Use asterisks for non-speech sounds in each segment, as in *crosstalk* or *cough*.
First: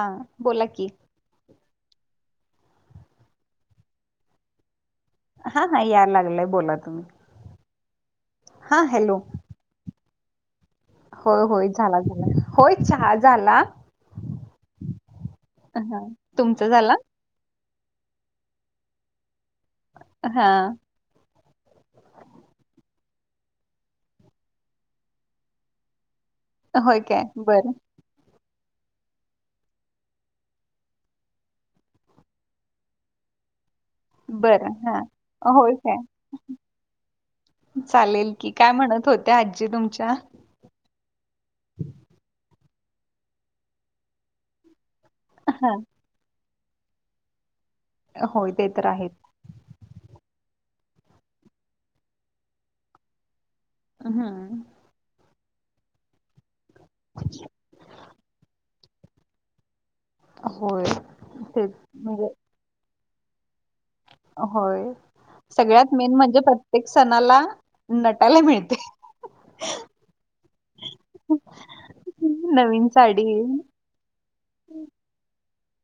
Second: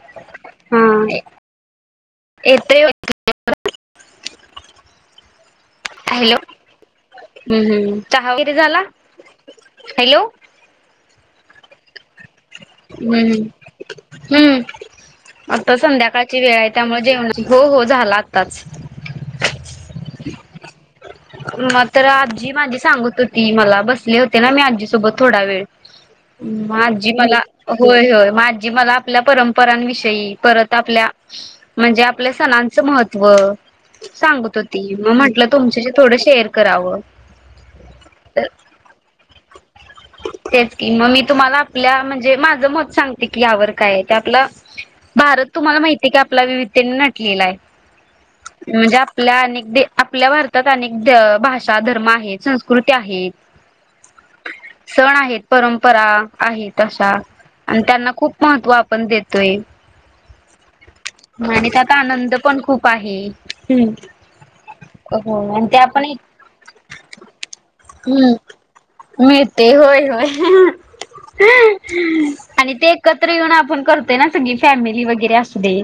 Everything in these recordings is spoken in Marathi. हा बोला हा. की *unintelligible* हा हा या हॅलो लागलाय बोला तुम्ही हम्म हम्म चहा वगैरे झाला. हा हॅलो हॅलो होय होय झाला झाला होय चहा हम्म झाला हम्म आता हा संध्याकाळची वेळ तुमचा आहे झाला त्यामुळे जेवण हो हो झाला आताच. हा मग तर आजी माझी सांगत होती मला बसले होते ना मी आजी सोबत थोडा वेळ. मग होय आजी काय मला बरं होय होय मला आपल्या परंपरांविषयी परत आपल्या म्हणजे आपल्या सणांचं महत्त्व सांगत बरं होती हा मग म्हटलं होय तुमच्याशी काय थोडं शेअर करावं. चालेल की काय म्हणत होत्या आजी तुमच्या तेच कि मग मी तुम्हाला आपल्या म्हणजे माझ मत सांगते की यावर कायआहे ते आपलं भारत हा तुम्हाला माहिती हाय आपला विविध विविधतेने नटलेला होय ते आहे तर म्हणजे आहेत आपल्या अनेक आपल्या भारत भारतात अनेक भाषा धर्म आहेत संस्कृती आहेत. हा सण आहेत परंपरा आहे. तशा आणि त्यांना खूप महत्व आपण देतोय. होय आणि तेच त्यात म्हणजे आनंद पण खूप आहे. हं होय सगळ्यात मेन म्हणजे प्रत्येक सणाला नटायला मिळते. मिळतय होय होय. आणि नवीन ते एकत्र येऊन साडी आपण करतोय ना सगळी फॅमिली वगैरे अस ते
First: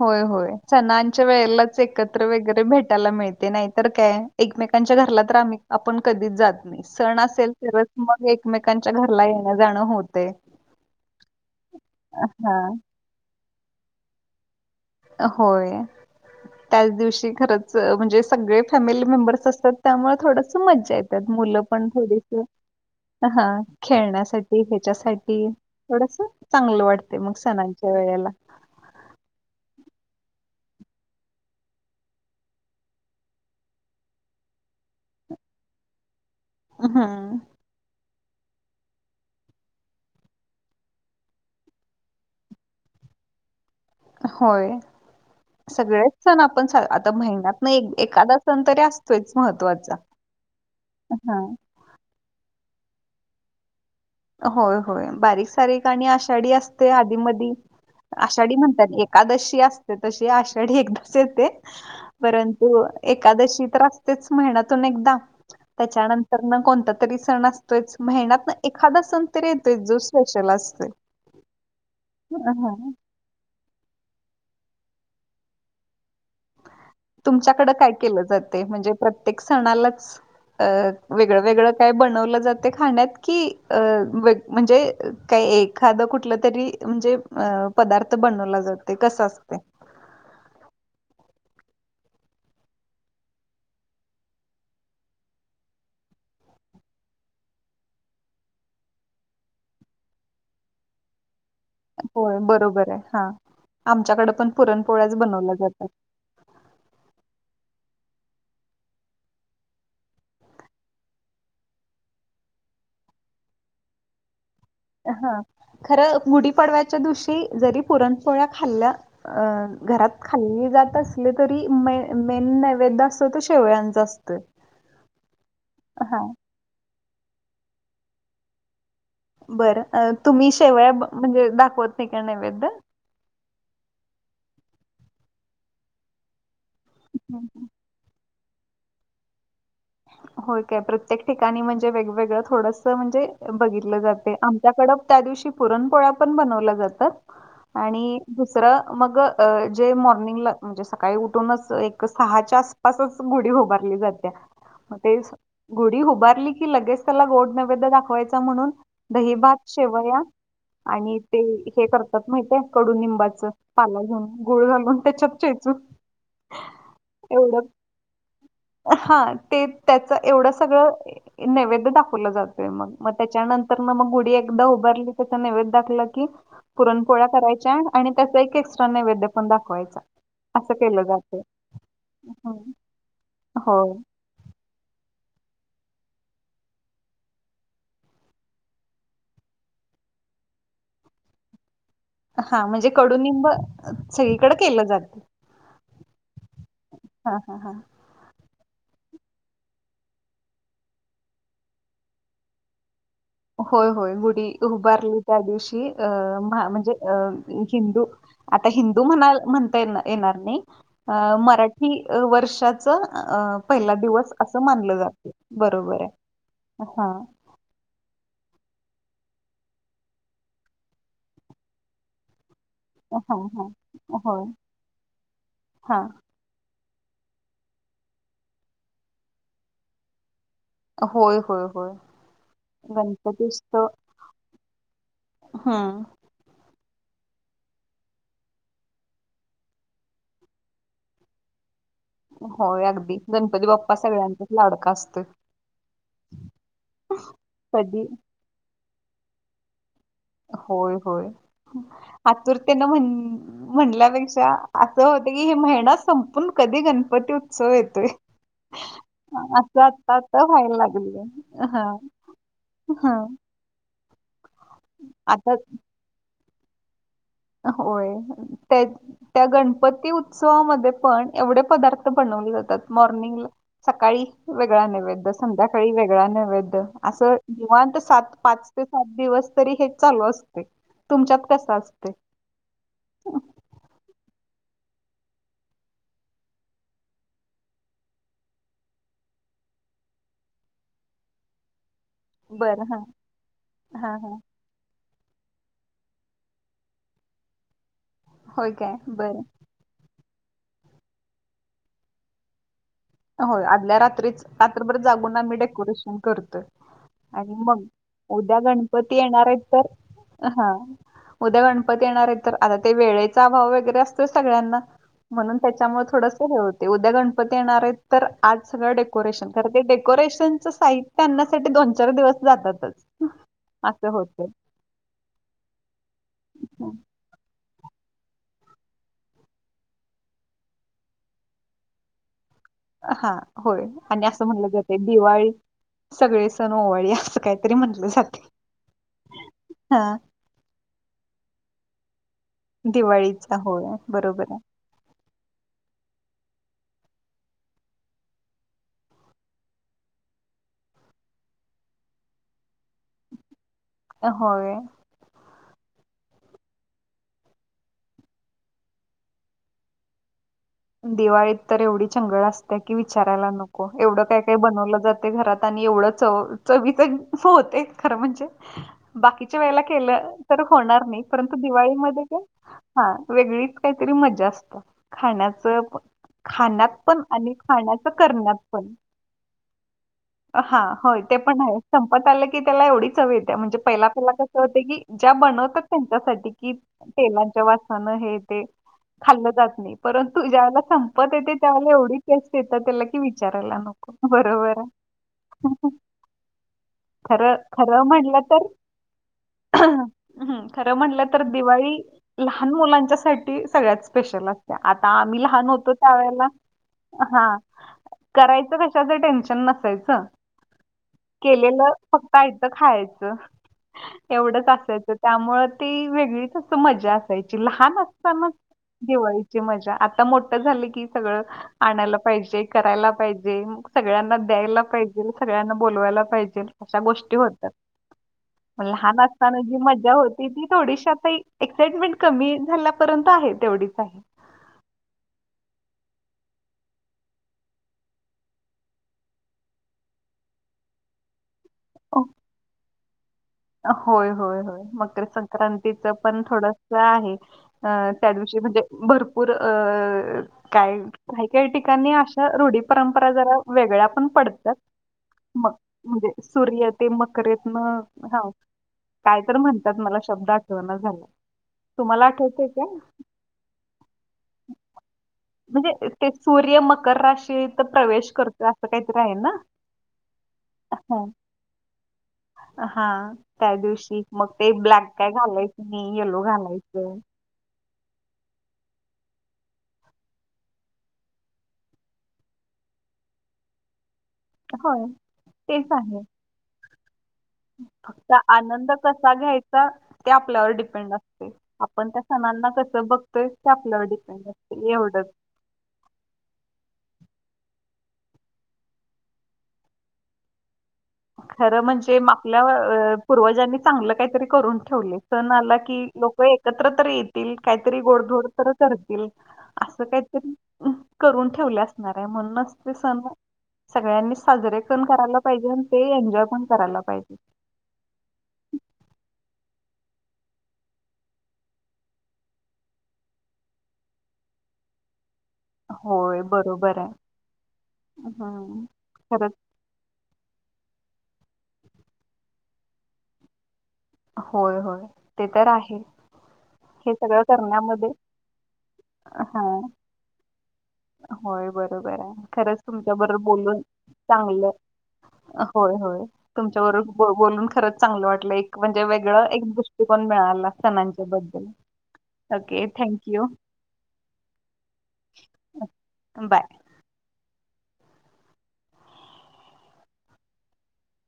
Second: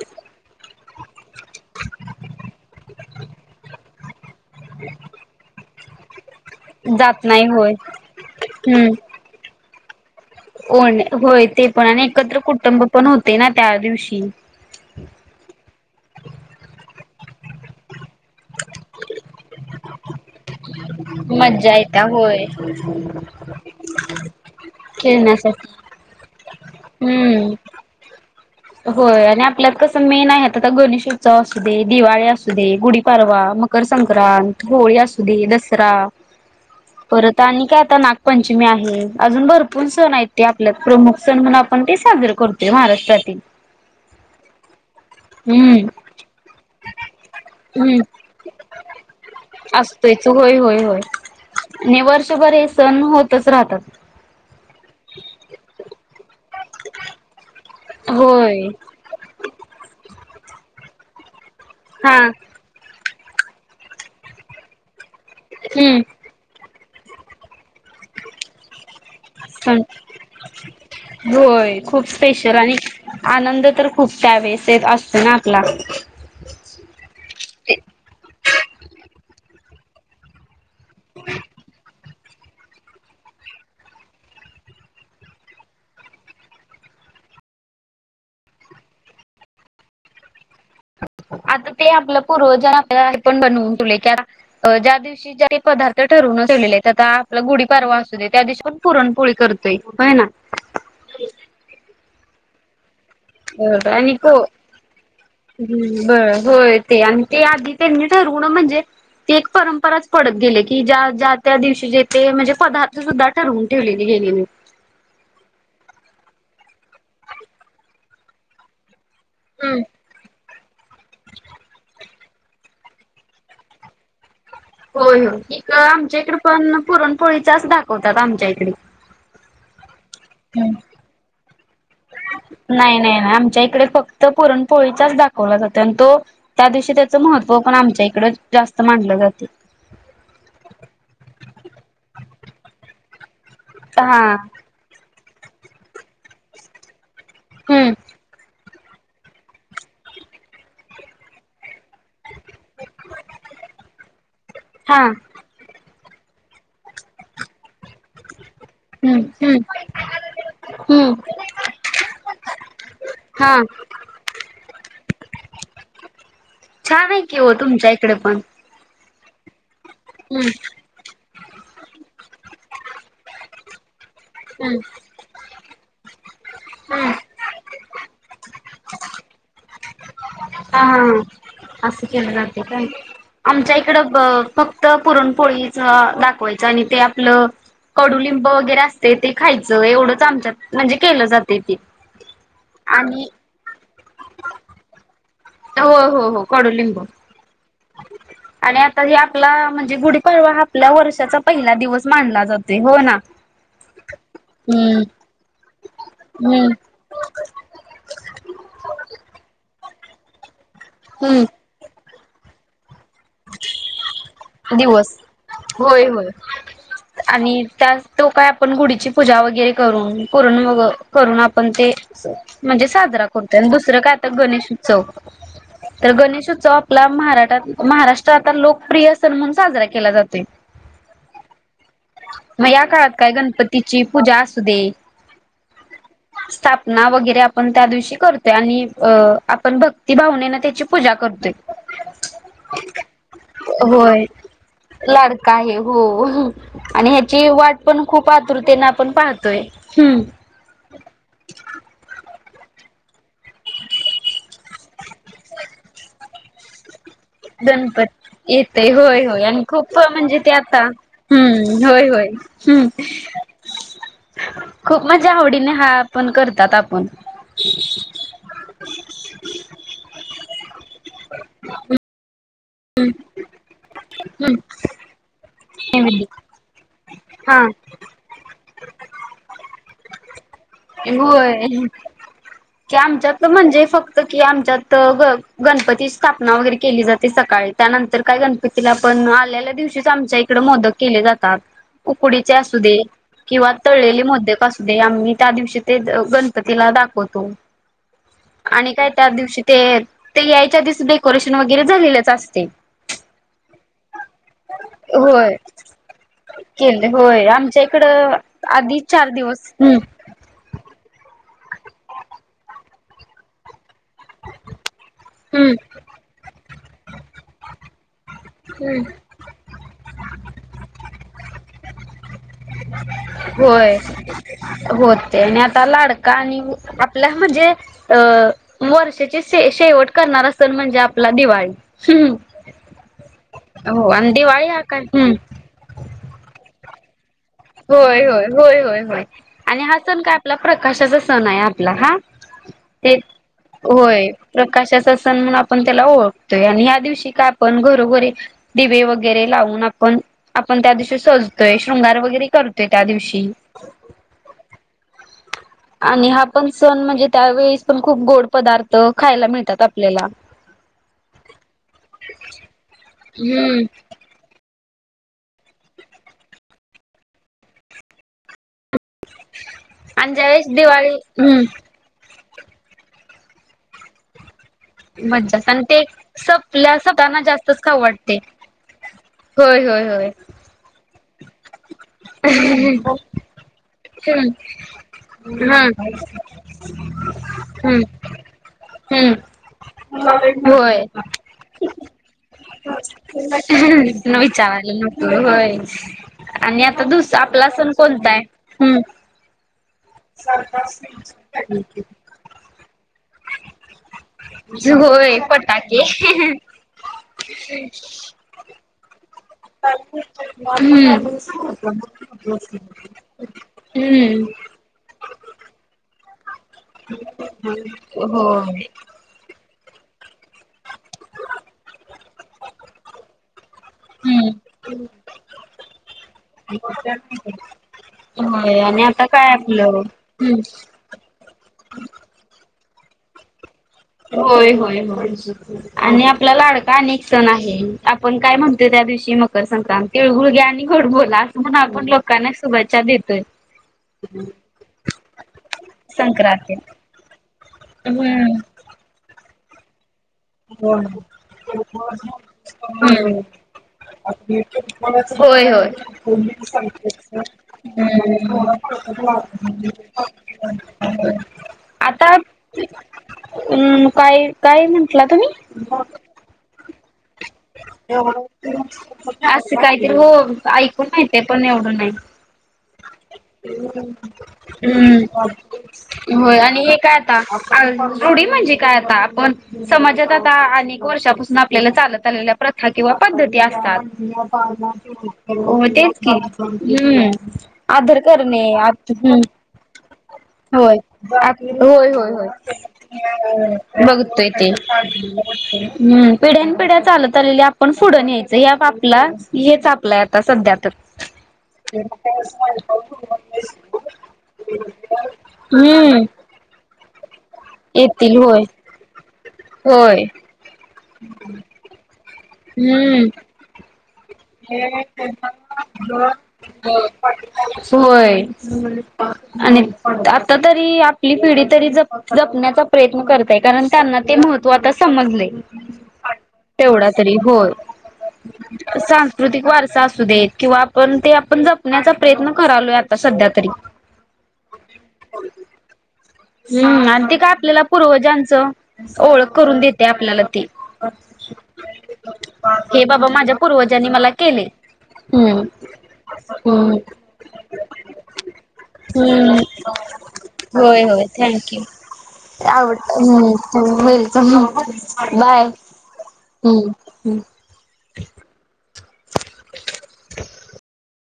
होय होय सणांच्या वेळेलाच एकत्र वगैरे भेटायला मिळते नाही तर काय एकमेकांच्या घरला तर आम्ही आपण कधीच जात सण जात नाही असेल होय तरच मग एकमेकांच्या घरला येणं जाणं होत हो होय ते पण आणि एकत्र हां कुटुंब पण होते ना त्या दिवशी होय त्याच दिवशी खरच म्हणजे सगळे फॅमिली मेंबर्स असतात त्यामुळे थोडस मज्जा येतात मुलं मज्जा पण येत्या थोडीस होय. हा खेळण्यासाठी ह्याच्यासाठी खेळण्यासाठी. थोडस चांगलं वाटते मग हम्म. सणांच्या वेळेला होय आणि आपल्यात कसं मेन आहे आता गणेश उत्सव असू दे दिवाळी असू दे गुढीपाडवा. मकर संक्रांत होळी असु दे दसरा हं, परत आणि काय आता नाग पंचमी आहे. अजून भरपूर सण आहेत की आपल्यात प्रमुख सण म्हणून आपण ते साजरे करतोय महाराष्ट्रातील होय हम्म. सगळेच सण आपण आता महिन्यातन हम्म. एखादा सण तरी असतोयच महत्त्वाचा. असतोयच होय होय हा आणि वर्षभर हे सण होतच राहतात. होय होय बारीक सारीक आणि आषाढी असते आधी मधी आषाढी होय. म्हणतात एकादशी असते तशी आषाढी एकदाच येते हा. परंतु एकादशी तर असतेच महिन्यातून एकदा हम्म. त्याच्यानंतर ना कोणता तरी सण असतोयच महीन्यात एखादा सण तरी येतोय जो स्पेशल असतोय होय खूप स्पेशल हा आणि आनंद तर खूप त्या वेळेस येत असत ना आपला तुमच्याकड काय केलं जातंय म्हणजे प्रत्येक सणालाच अ वेगळं वेगळं काय बनवलं जाते खाण्यात की म्हणजे काही एखाद कुठलं तरी म्हणजे पदार्थ बनवला जात कस असते *unintelligible* आता ते आपलं पूर्वजांनी आपल्या हे पण बनवून ज्या दिवशी ज पदार्थ ठरवून आ आपला गुढीपारवा असू दे त्या दिवशी पण पुरणपोळी करतोय व्हय ना ह. होय बरोबर आहे. हा ब आणि आमच्याकडे पण पुरणपोळ्याच बनवल्या जातात बरं होय ते आणि ते आधी त्यांनी म्हण परंपराच पडत गे क दिव म्हण सुद्धा ठरवून ठेवली गेलीली हा खरं गुढी पाडव्याच्या दिवशी जरी पुरणपोळ्या खाल्ल्या. अ घरात ख खाल्ली जात असले तरी मे मेन नैवेद्य असत तर शेवळ्यांच असतं होय हो एक आमच्या इकडे पण पुरणपोळीचाच दाखवतात आमच्या इकडे. बरं तुम्ही शेवया म्हणजे दा नाही नाही नाही आमच्या इकडे फक्त पुरणपोळीचाच दाखवला जातो आणि तो त्या दिवशी त्याचं महत्त्व पण आमच्या इकड जास्त मानलं जातय. होय काय प्रत्येक ठिकाणी म्हणजे वेगवेगळं थोडस म्हणजे, बघितलं जाते हा. आमच्याकड त्या दिवशी पुरणपोळ्या पण बनवल्या जातात हम्म आणि मग जे मॉर्निंगला म्हणजे सकाळी उठूनच सहाच्या आसपासच गुडी. हुबारली जात्या हा तेच गुडी हुबारली की लगेच त्याला गोड नैवेद्य दाखवायचा. म्हणून हम्म दहीभात हम्म शेवया. हम्म आणि ते हे करतात माहितेय कडूनिंबाच हा पाला घेऊन गुळ घालून त्याच्यात हो. छान आहे की हो तुमच्या इकडे पण. हा ते त्याच एवढ हम्म सगळं नैवेद्य दाखवलं जातय मग मग त्याच्यांतर एकदा हम्म हम्म *unintelligible* नेवेद्य दाखवला कि हा पुरणपोळ्या करायच्या. आणि त्याचा एक एक्स्ट्रा नैवेद पण दाखवायचा. असं हा हा केलं जातं असं केलं जाते हम्म. का आमच्या हो इकडं फक्त पुरणपोळीच दाखवायचं आणि ते आपलं कडुलिंब वगैरे असते ते खायचं एवढंच आमच्यात म्हणजे केलं जाते ते हा म्हणजे आणि कडुनिंब सगळीकडे केलं जातं. हो हो हो कडू लिंबू. हा हा हा आणि आता हे आपला म्हणजे गुढीपाडवा आपल्या वर्षाचा पहिला दिवस मानला जातो हो ना. होय होय गुढी हम्म. उभारली त्या दिवशी अ हम्म म्हणजे अ हिंदू आता हिंदू म्हणा म्हणता ये येणार नाही हम्म मराठी वर्षात पहिला दिवस अस मानलं दिवस. जातय बरोबर होय आहे. होय. हा आणि त्या तो काय आपण गुढीची पूजा वगैरे करून पुरण वग करून आपण ते म्हणजे हा साजरा करतो हा. आणि दुसरं काय आता होय गणेश उत्सव हा तर गणेश उत्सव महात महाराष्ट्रात आता लोकप्रिय सण म्हणून साजरा केला जातो. होय होय होय. मग या काळात काय गणपती उत्सव गणपतीची पूजा असू दे. हम्म ना वगैरे आपण त्या दिवशी करतोय आणि अ आपण भक्ती भावनेन त्याची पूजा करतोय. होय अगदी गणपती बाप्पा होय सगळ्यांचाच लाडका असतोय. लाडका आहे हो. आणि ह्याची वाट पण कधी खूप आतुरतेने आपण पाहतोय. हम्म होय होय आतुरतेन म्हण म्हणल्यापेक्षा होत की हे महिना संपून कधी गण गणपती येतय होय होय आणि असं खूप आता म्हणजे ते व्हायला आता लागली ह् हा होय. व्हय ह हा खूप मज्या आता आवडीने हा आपण करतात आपण होय त्या त्या गणपती उत्सवामध्ये पण एवढे पदार्थ बनवले जातात मॉर्निंग सकाळी वेगळा नैवेद्य संध्याका काही हम्म वेगळा नेवेद्य असं हा निवांत सात पाच ते सात दिवस तरी हे चालू असतय. तुमच्यात कस होय असतेय. की आमच्यात म्हणजे फक्त की आमच्यात ग गणपतीस स्थापना वगैरे केली जाते सकाळी. त्यानंतर काय गणपतीला आपण आल्याल्या दिवशीच आमच्या इकड मोदक केले जातात. उकडीचे असू बरं दे हा किंवा हा तळलेले हा मोदक असू दे आम्ही त्या दिवशी ते अ गणपतीला दाखवतो होय आणि काय त्या बरं दिवशी ते ते यायच्या आधीच डेकोरेशन वगैरे झालेलच असते. होय आदल्या रात्रीच रात्रभर जागून होय आम्ही डेकोरेशन करतोय. केले होय आणि मग आमच्या इकडं उद्या आधी गणपती चार येणार येत दिवस तर हम्म हा उद्या गणपती येणार येत तर आ ते वेळेचा अभाव वगैरे असतोय सगळ्यांना म्हणून त्याच्यामुळ थोडस हे होते उद्या गण पती येणार येत तर आज सगळं हम्म डेकोरेशन कारण ते डे कोरेशनच साहित्य आणण्यासाठी दोन चार दिवस *inaudible* होय असं होते होते आणि आता लाडका आणि आपल्या म्हणजे अ वर्षाची शे शेवट करणार असेल म्हणजे आपला दिवाळी हा होय हो आणि असं दिवाळी म्हणलं हा जातय काय हम्म दिवाळी सगळे सण ओवाळी अस. होय होय होय होय होय आणि हा सण काय आपला प्रकाशाचा सण हाय आपला हा ते दिवाळीचा होय बरोबर आहे प्रकाशाचा सण म्हणून आपण त्याला ओळख तोय. आणि ह दिवशी का आपण घरोघरी दिवे वगैरे लावून आपण आपण त्या दिवशी सज तोय. शृंगार वगैरे करतोय त्या दिवशी होय. आणि हा पण सण म्हणजे त्यावेळीस पण खूप गोड पदार्थ खायला मिळतात आपल्याला दिवाळीत तर एवढी चंगळ असते की विचारायला हम्म नको एवढं काय काय बनवलं जातय घरात आणि एवढं च चवी च होतय खरं म्हणजे बाकीच्या वेळेला केलं आणि तर ज्यावेेळेस होणार दिवाळी नाही परंतु हम्म दिवाळीमध्ये हा वेगळीच काहीतरी मज्जा असत. मजजाचं आणि ते सपल पण असताना आणि जास्तच खाऊ खाण्याचं वाटतंय. करण्यात पण होय होय होय. हा होय ते पण आहे संपत आलं की त्याला एवढी चव येते म्हणजे पहिला पहिला कसं हम्म होतय की ज्या हा बनवतात त्यांच्यासा ठी की तेलांच्या हम्म वासने हे ते हम्म. खाल्लं जात नाही परत तू ज्यावेळेला होय संपत येते त्यावेलेला एवढी टेस्ट येता त्याला की विचारायला नको बरोबर आहे. विचारायला नको होय आणि आता दुस खरं आपला सन कोणताय हं हम्म खरं म्हटलं तर दिवाळी लहान मुलांच्या सा टी सगळ्यात स्पेशल असतेया आत हम्म ता होय आम्ही लहान होतो फटाके. त्यावेळेला हा करायच कशाच टेन्श नसायच हम्म. केलेल फक्त आयत खायाच हम्म एव ढच असायच त्यामुळं ती वे गळीच अस मजा असायची लहान असताना होय दिवाळीची मजा आता मोठं झालं की सगळं आणायला पाहिजे. करायला पाहिजे. सगळ्यांना हम्म द्यायला पाहिजेल सगळ्यांना बोलवायला पाहिजेल अशा गोष्टी होतात. होय म आणि लहान आता काय असताना जी आपलं मजा होती हम्म ती थोडीशी आता एक्साइटमेंट कमी झाल्या र्यंत आहे तेवढी होय होय हो. आणि आपला लाडका आणि एक सण आहे आपण काय म्हणतोय त्या दिवशी मकर संक्रांती तीळ गूळ घ्या आणि गोड बोला अस म्हणा आपण लोकांना शुभेच्छा देतोय. होय होय होय. मकर संक्रांतीच पण संक्रांतीत थोडस आहे. अ त्या हम्म दिवशी म्हणजे भरपूर अ *unintelligible* काय काही-काही ठिकाणी अशा रूढी परंपरा जरा वेगळ्या पण पडतात. होय मग होय म्हणजे सूर्य ते मकरेतनं हां, काय तर म्हणतात मला शब्द आठवेना झाला. *inaudible* तुम्हाला आता आठवतंय का? अम् काय काय म्हण ला तुम्ही म्हणजे ते सूर्य मकर राशीत प्रवेश करतो काहीतरी आहे ना? असं काहीतरी हो ऐकून नाही हां, ते पण एवढं नाही हां. त्या ह दिवशी मग ते ब्लॅक काय घालायचं नाही, येलो हम्म होय आणि हे काय घालायचं. आता दृढ म्हणजे काय आता आपण समाजात आता अनेक वर्षापासून आपल्याला चालत आलेल्या प्रथा किंवा पद्धती असतात होय, तेच होतेच आहे. की हम्म आधर फक्त करणे आनंद कसा घ्यायचा ते आपल्यावर होय डिपेंड असते. आपण होय त्या होय सणांना कसं बघतोय ते आपल्यावर डिपेंड बघतोय ते असते एवढंच हम्म पिढ्या पिढ्या चालत आलेली आपण फुडून यायचं या बा आपला हेच आपलाय आता सध्यातच खर म्हणजे आपल्या पूर्वजांनी चांगलं काहीतरी करून ठेवले सण आला की हम्म लोक एकत्र तर येतील काहीतरी येतील गोडधोड होय तर करतील असं होय काहीतरी अ, करून ठेवले असणार आहे म्हणूनसते सण हम्म सगळ्यांनी साजरे करण करायला पाहिजे ते एन्जॉय पण करायला पाहिजे होय आता तरी आपली पिढी तरी जपण्याचा प्रयत्न करतय कारण त्यांना ते महत्त् पता समजले होय बरोबर तेवढा तरी आहे हम् स्कृतिक वारसा असू देत किंवा आपण ते आपण जपण्याचा प्रयत्न करालोय आता सध्या तरी होय होय ते तर आहे हम्म हे आणि ती सगळं काय आपल्याला करण्यामध्ये पूर्वजांचं ओळख हा करून देते आपल्याला ती. होय बरोबर आहे खरंच हे तुमच्या बाबा बरोबर माझ्या बोलून पूर्वजांनी मला केले चांगलं हम्म होय होय हम्म तुमच्याबरोबर बोलूण खरंच चांगलं वाटलं एक म्हणजे वेगळ हम्म एक गोष्टी पण होय होय मिळाला *unintelligible* थँक्यू ओके आवड thank you well welcome bye bye *unintelligible*